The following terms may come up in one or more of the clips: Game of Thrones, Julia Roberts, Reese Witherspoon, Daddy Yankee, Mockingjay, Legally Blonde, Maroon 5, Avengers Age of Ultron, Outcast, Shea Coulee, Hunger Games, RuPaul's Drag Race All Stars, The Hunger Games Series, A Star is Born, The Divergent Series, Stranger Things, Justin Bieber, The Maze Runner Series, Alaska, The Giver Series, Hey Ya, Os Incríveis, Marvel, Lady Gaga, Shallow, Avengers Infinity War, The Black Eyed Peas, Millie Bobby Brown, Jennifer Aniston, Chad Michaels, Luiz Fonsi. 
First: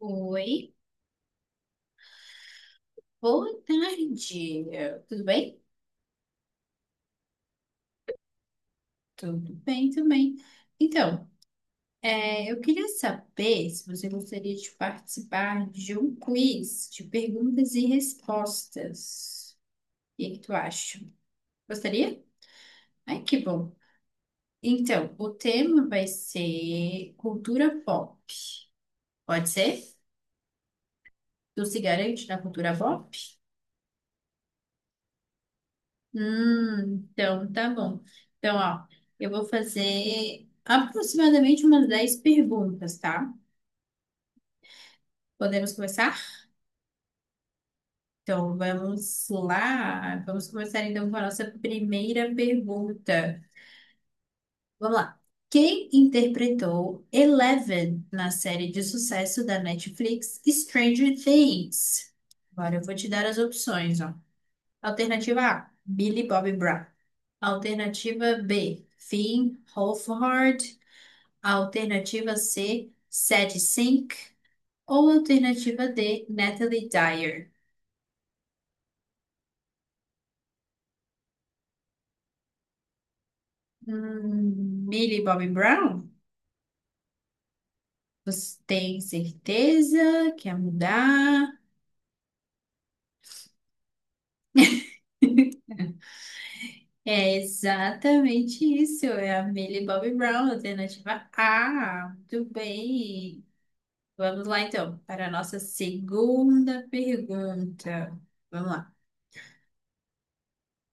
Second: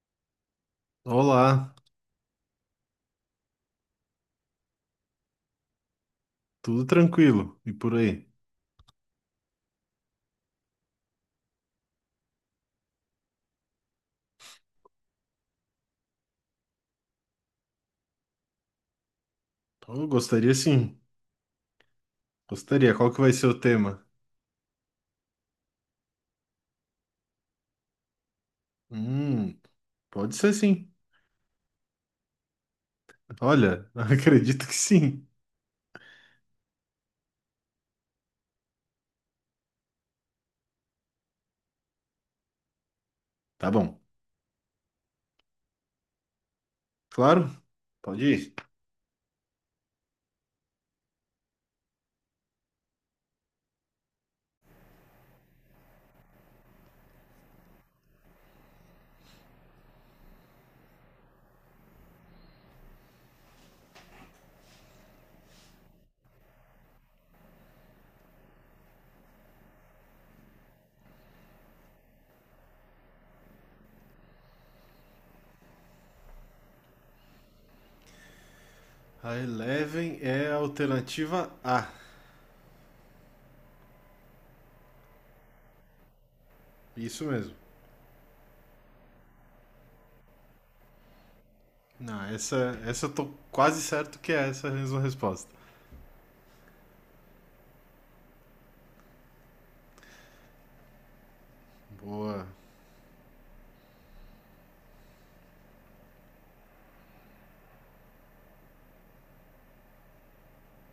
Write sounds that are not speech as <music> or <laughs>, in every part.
Oi, Olá, boa tarde. Tudo bem? tudo tranquilo? E por aí? Tudo bem também. Então, eu queria saber se você gostaria de participar de um quiz de perguntas e respostas. Eu O que é que tu gostaria sim, acha? Gostaria? gostaria. Qual que Ai, vai que ser o bom. tema? Então, o tema vai ser cultura pop. Pode Hum, ser? pode ser sim. Tu se garante na cultura pop? Olha, <laughs> acredito que sim. Então, tá bom. Então, ó, eu vou fazer aproximadamente umas 10 perguntas, tá? Tá bom, Podemos começar? claro, pode ir. Então, vamos lá. Vamos começar então com a nossa primeira pergunta. Vamos lá. Quem interpretou Eleven na série de sucesso da Netflix Stranger Things? Agora eu vou te dar as opções, ó. Alternativa A, Billy Bobby Brown. Alternativa B, Finn Wolfhard. A alternativa C, Sadie Sink. Ou a alternativa D, Natalie Dyer. A Eleven é a alternativa A. Millie Bobby Brown? Isso mesmo. Você tem certeza? Quer mudar? Não, essa eu tô quase certo que é essa a mesma resposta. É exatamente isso. É a Millie Bobby Brown, alternativa A. Muito Boa. bem. Vamos lá, então, para a nossa segunda pergunta. Vamos lá.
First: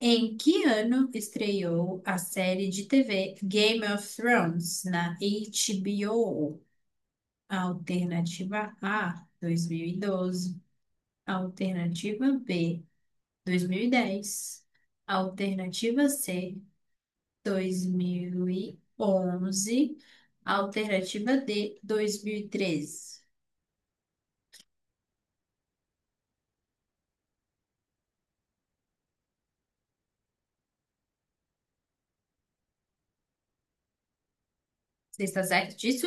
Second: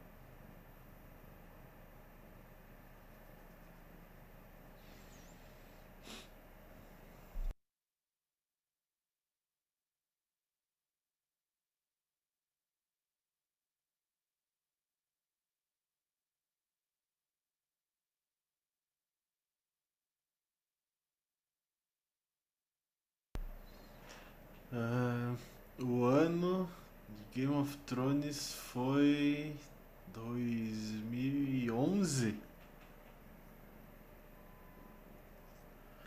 Em que ano estreou a série de TV Game of Thrones na HBO? Alternativa A, 2012. Alternativa B, 2010. Alternativa C, 2011. Alternativa D, 2013. Ah, o ano de Game of Thrones foi 2011. Você está certo disso?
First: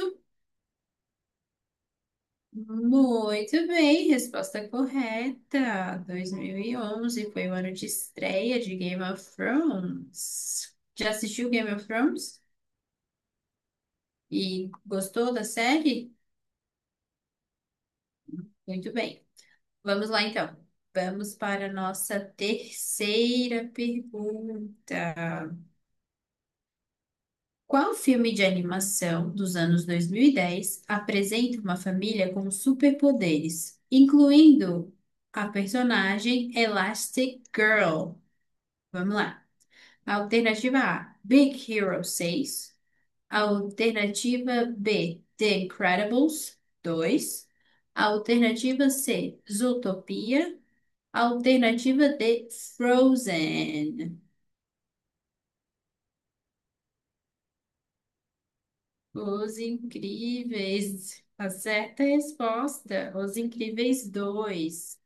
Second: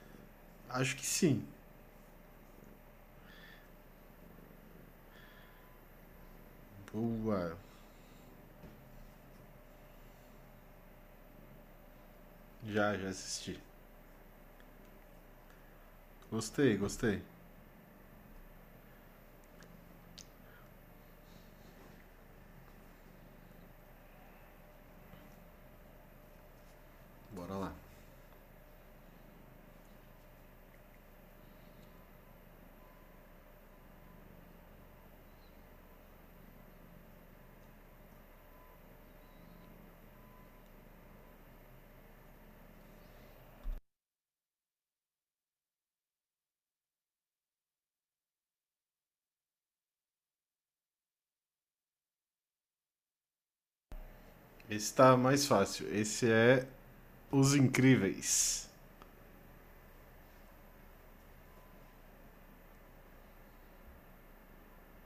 Acho que sim. Muito bem, resposta correta. 2011 foi o Boa. ano de estreia de Game of Thrones. Já assistiu Game of Thrones? Já, já assisti. E gostou da série? Gostei, gostei. Muito bem. Vamos lá então. Vamos para a nossa terceira pergunta. Bora lá. Qual filme de animação dos anos 2010 apresenta uma família com superpoderes, incluindo a personagem Elastic Girl? Vamos lá. Alternativa A, Big Hero seis. Alternativa B, The Incredibles dois. Alternativa C, Zootopia. Alternativa D, Frozen. Esse tá mais fácil. Esse é Os Incríveis. Os Incríveis. A certa resposta, Os Incríveis dois.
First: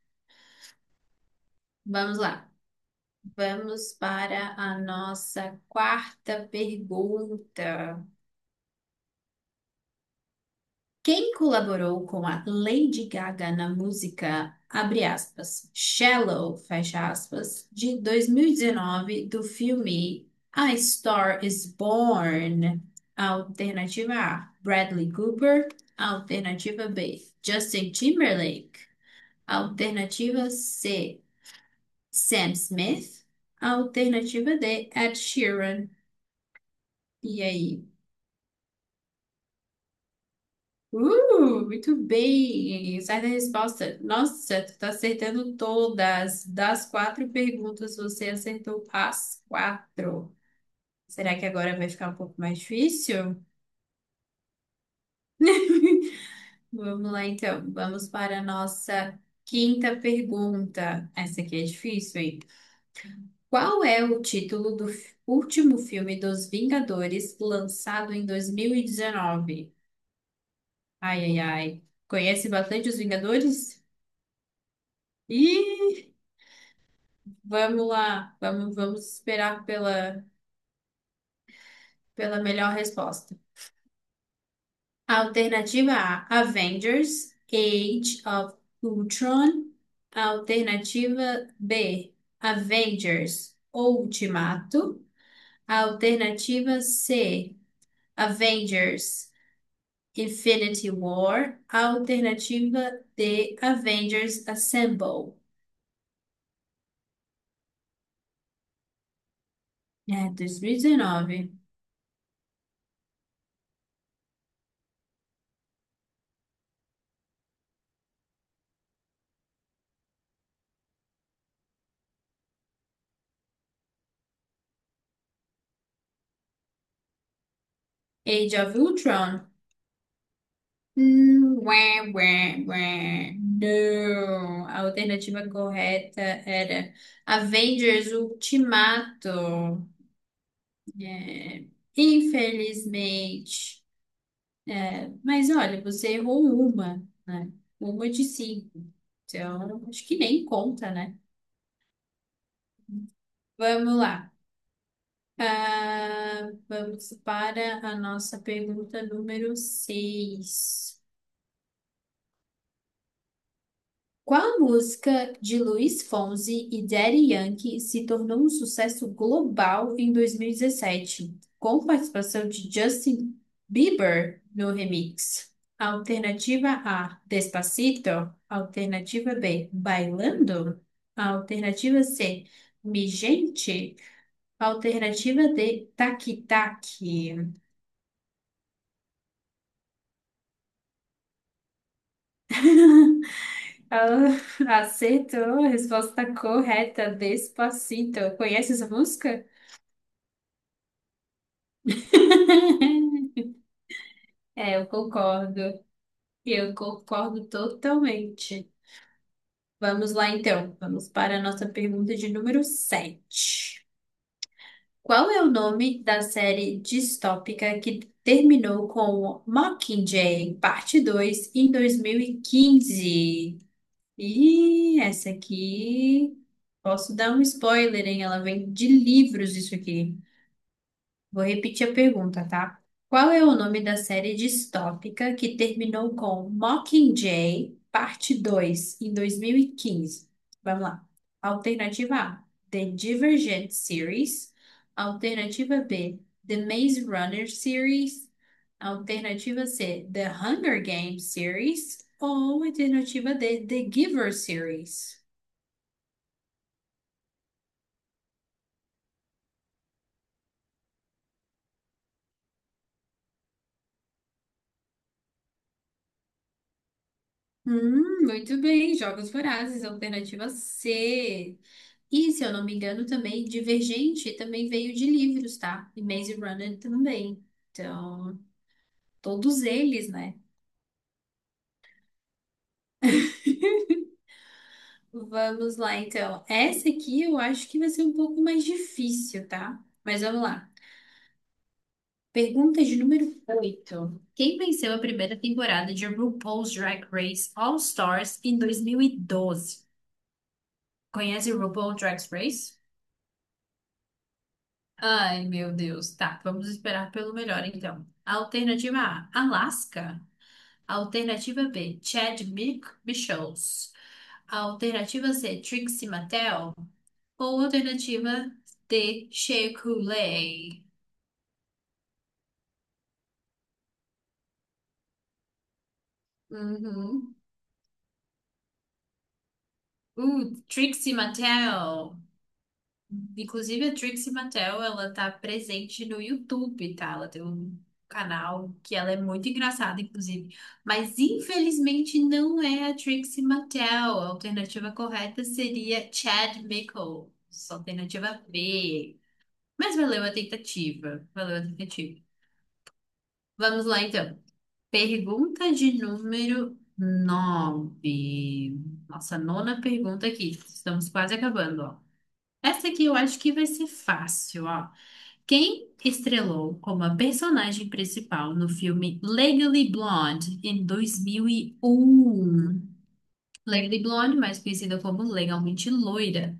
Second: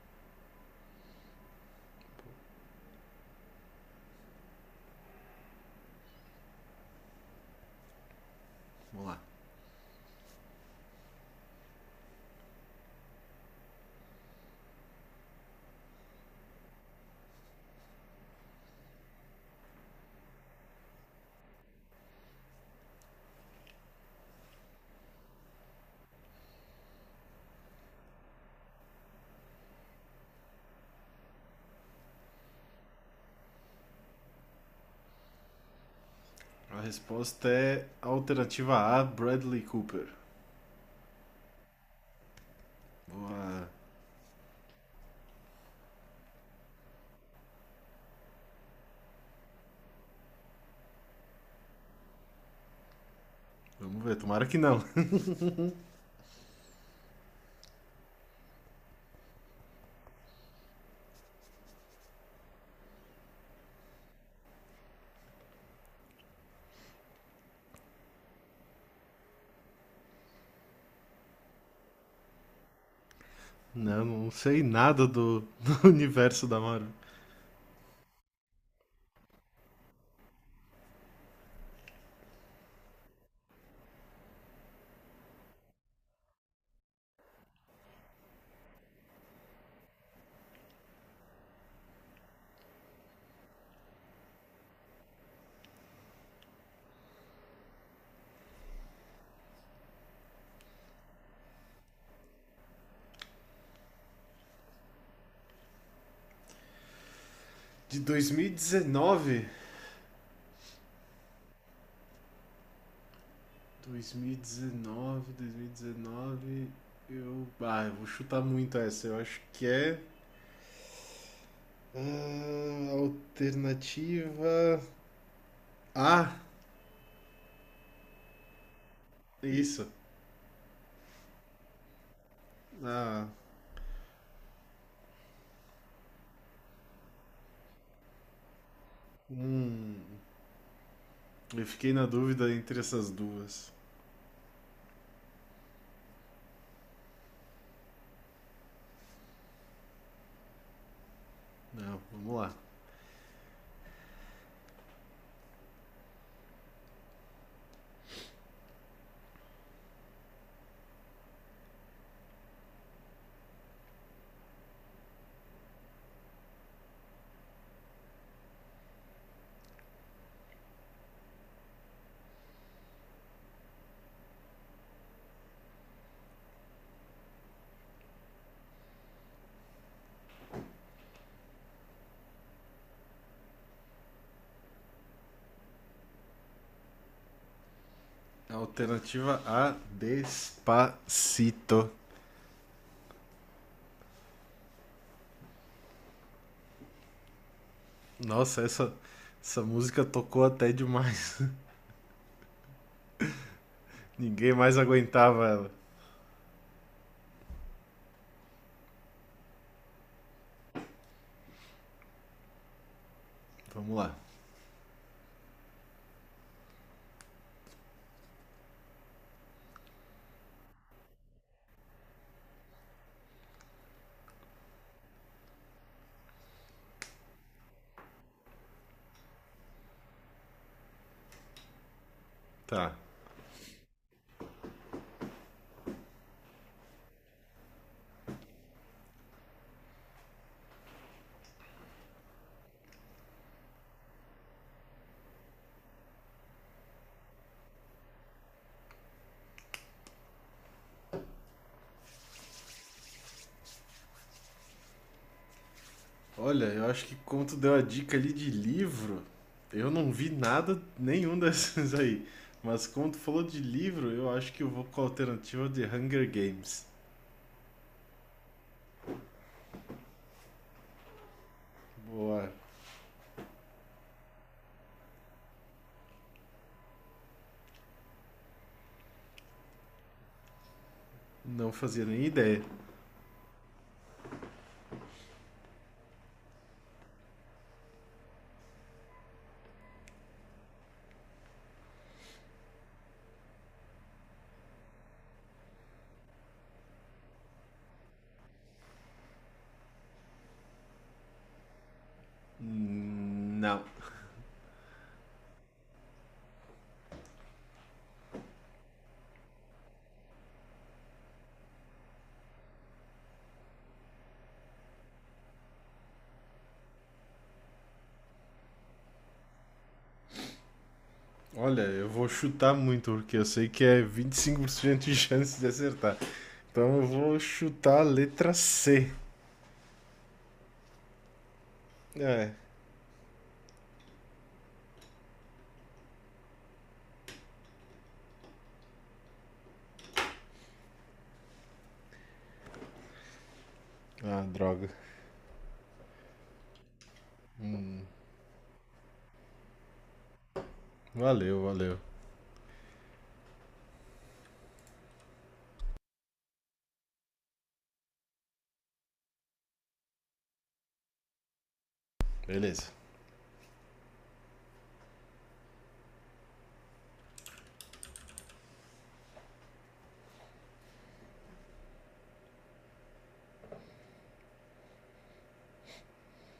Vamos lá. Vamos para a nossa quarta pergunta. Vamos lá. Quem colaborou com a Lady Gaga na música, abre aspas, Shallow, fecha aspas, de 2019 do filme A Star is Born? Alternativa A, Bradley Cooper. Alternativa B, Justin Timberlake. Alternativa C, Sam Smith. Alternativa D, Ed Sheeran. A E resposta aí? é alternativa A, Bradley Cooper. Muito bem. Certa Boa. resposta. Nossa, tu tá acertando todas. Das quatro perguntas, você acertou as quatro. Será que agora vai ficar um pouco mais difícil? Vamos ver, tomara que não. <laughs> <laughs> Vamos lá, então. Vamos para a nossa quinta pergunta. Essa aqui é difícil, hein? Qual é o título do último filme dos Vingadores lançado em 2019? Ai, ai, ai. Conhece bastante os Vingadores? Não, não sei nada do, <laughs> do Ih! universo da Marvel. Vamos lá, vamos esperar pela melhor resposta. Alternativa A: Avengers, Age of Ultron. Alternativa B: Avengers, Ultimato. Alternativa C: Avengers, Infinity War. Alternativa D: Avengers Assemble. De dois mil e dezenove? É, 2019. 2019, dois mil e 2019. 2019, 2019. Eu. Ah, eu vou chutar muito essa. Eu acho que é. Ah, alternativa. A, Age of Ultron. isso. Ué, ué, Ah, ué. Não. A alternativa correta era Avengers Ultimato. hum, eu É, fiquei na dúvida entre essas duas. infelizmente. É, mas olha, você errou uma, né? Uma de cinco. Então, acho que nem conta, né? Não, vamos lá. Vamos lá. Ah, vamos para a nossa pergunta número seis. Qual música de Luiz Fonsi e Daddy Yankee se tornou um sucesso global em 2017, com participação de Justin Bieber no remix? Alternativa A, Despacito. Alternativa B, Bailando. Alternativa C, Mi Gente. Alternativa D, Taqui Taqui. Alternativa A, Despacito. Ah, <laughs> acertou a resposta correta, Despacito. Nossa, Conhece essa essa, música? essa música tocou até demais. <laughs> <laughs> Ninguém É, mais eu aguentava concordo. ela. Eu concordo totalmente. Vamos lá, então. Vamos para a nossa pergunta de número 7. Vamos lá. Qual é o nome da série distópica que terminou com Mockingjay, parte 2, em 2015? E quinze? E essa aqui. Posso dar um spoiler, hein? Ela vem de livros, isso aqui. Vou repetir a pergunta, tá? Tá. Qual é o nome da série distópica que terminou com Mockingjay, parte 2 em 2015? Vamos lá. Alternativa A, The Divergent Series. Alternativa B, The Maze Runner Series. Alternativa C, The Hunger Games Series. Ou alternativa D, The Giver Series. Olha, eu acho que como tu deu a dica ali de livro, eu não vi nada nenhum <laughs> desses aí. Mas como tu falou de livro, eu acho que eu vou com a alternativa de Hunger Games. Muito bem, Jogos Vorazes, alternativa C. E, se Boa. eu não me engano, também Divergente também veio de livros, tá? E Maze Runner também. Então, todos eles, né? Não fazia nem ideia. Vamos lá, então. Essa aqui eu acho que vai ser um pouco mais difícil, tá? Mas vamos lá. Pergunta de número 8. Quem venceu a primeira temporada de RuPaul's Drag Race All Stars em 2012? Conhece RuPaul Drag Race? Não. Ai, meu Deus. Tá, vamos esperar pelo melhor, então. Alternativa A, Alaska. Alternativa B, Chad Michaels. Alternativa C, Trixie Mattel. Ou alternativa D, Shea Coulee. Olha, eu vou chutar muito, porque eu sei que é 25% de chance de acertar. Então eu Uhum. vou chutar a letra C. Trixie Mattel. É. Inclusive, a Trixie Mattel, ela tá presente no YouTube, tá? Ela tem um canal que ela é muito engraçada, inclusive. Mas, infelizmente, não é a Trixie Mattel. A Ah, droga. alternativa correta seria Chad Michaels. Alternativa B. Mas valeu a tentativa. Valeu Valeu, a valeu. tentativa. Vamos lá, então. Pergunta de número 9. Nossa, nona pergunta aqui. Estamos quase acabando, ó. Essa Beleza. aqui eu acho que vai ser fácil, ó. Quem estrelou como a personagem principal no filme Legally Blonde em 2001? Legally Blonde, mais conhecida como Legalmente Loira.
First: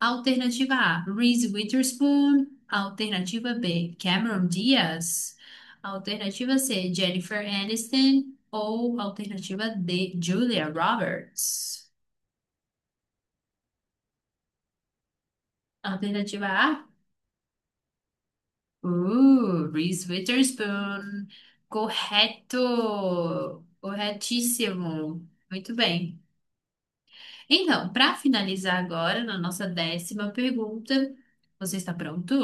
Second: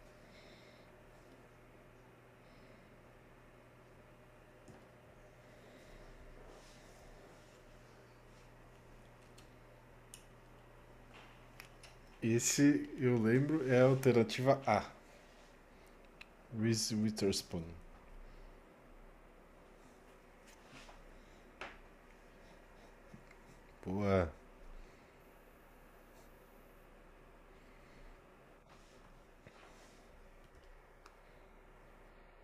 Alternativa A, Reese Witherspoon. Alternativa B, Cameron Diaz. Alternativa C, Jennifer Aniston. Ou alternativa D, Julia Roberts. Esse, eu lembro, é a alternativa A. Alternativa A, Reese Witherspoon. Reese Witherspoon. Correto! Boa, Corretíssimo! Muito bem. Então, para finalizar agora, na nossa 10ª pergunta, você está pronto?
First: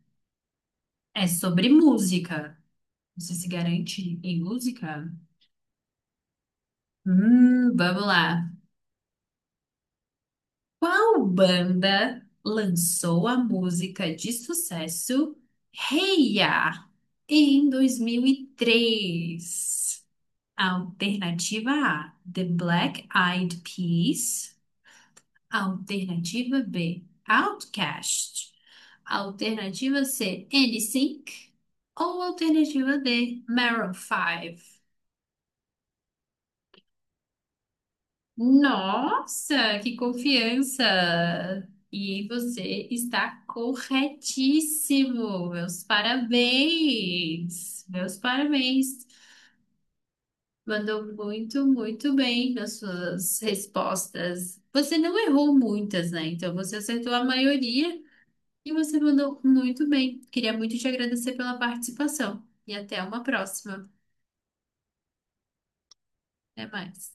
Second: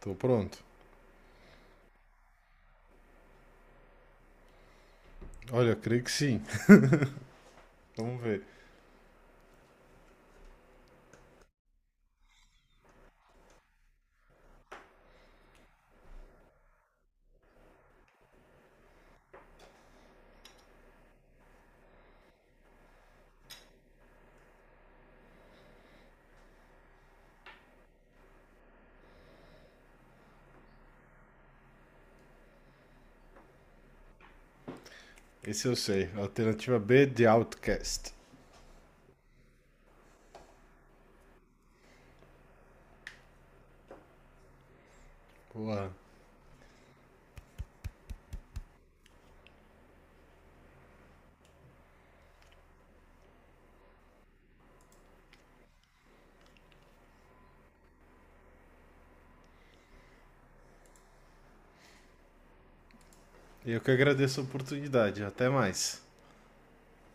tô pronto. É sobre música. Você se garante em música? Olha, eu creio que sim. <laughs> Vamos Vamos ver. lá. Qual banda lançou a música de sucesso Hey Ya em 2003? Alternativa A, The Black Eyed Peas. Alternativa B, Outkast. Alternativa C, NSYNC. Ou alternativa D, Maroon 5. Esse eu sei. Alternativa B de Outcast. Nossa, que confiança! E você está corretíssimo. Meus Boa. parabéns. Meus parabéns. Mandou muito, muito bem nas suas respostas. Você não errou muitas, né? Então você acertou a maioria e você mandou muito bem. Queria muito te agradecer pela participação. E até uma E eu próxima. que agradeço a oportunidade. Até mais. Até mais.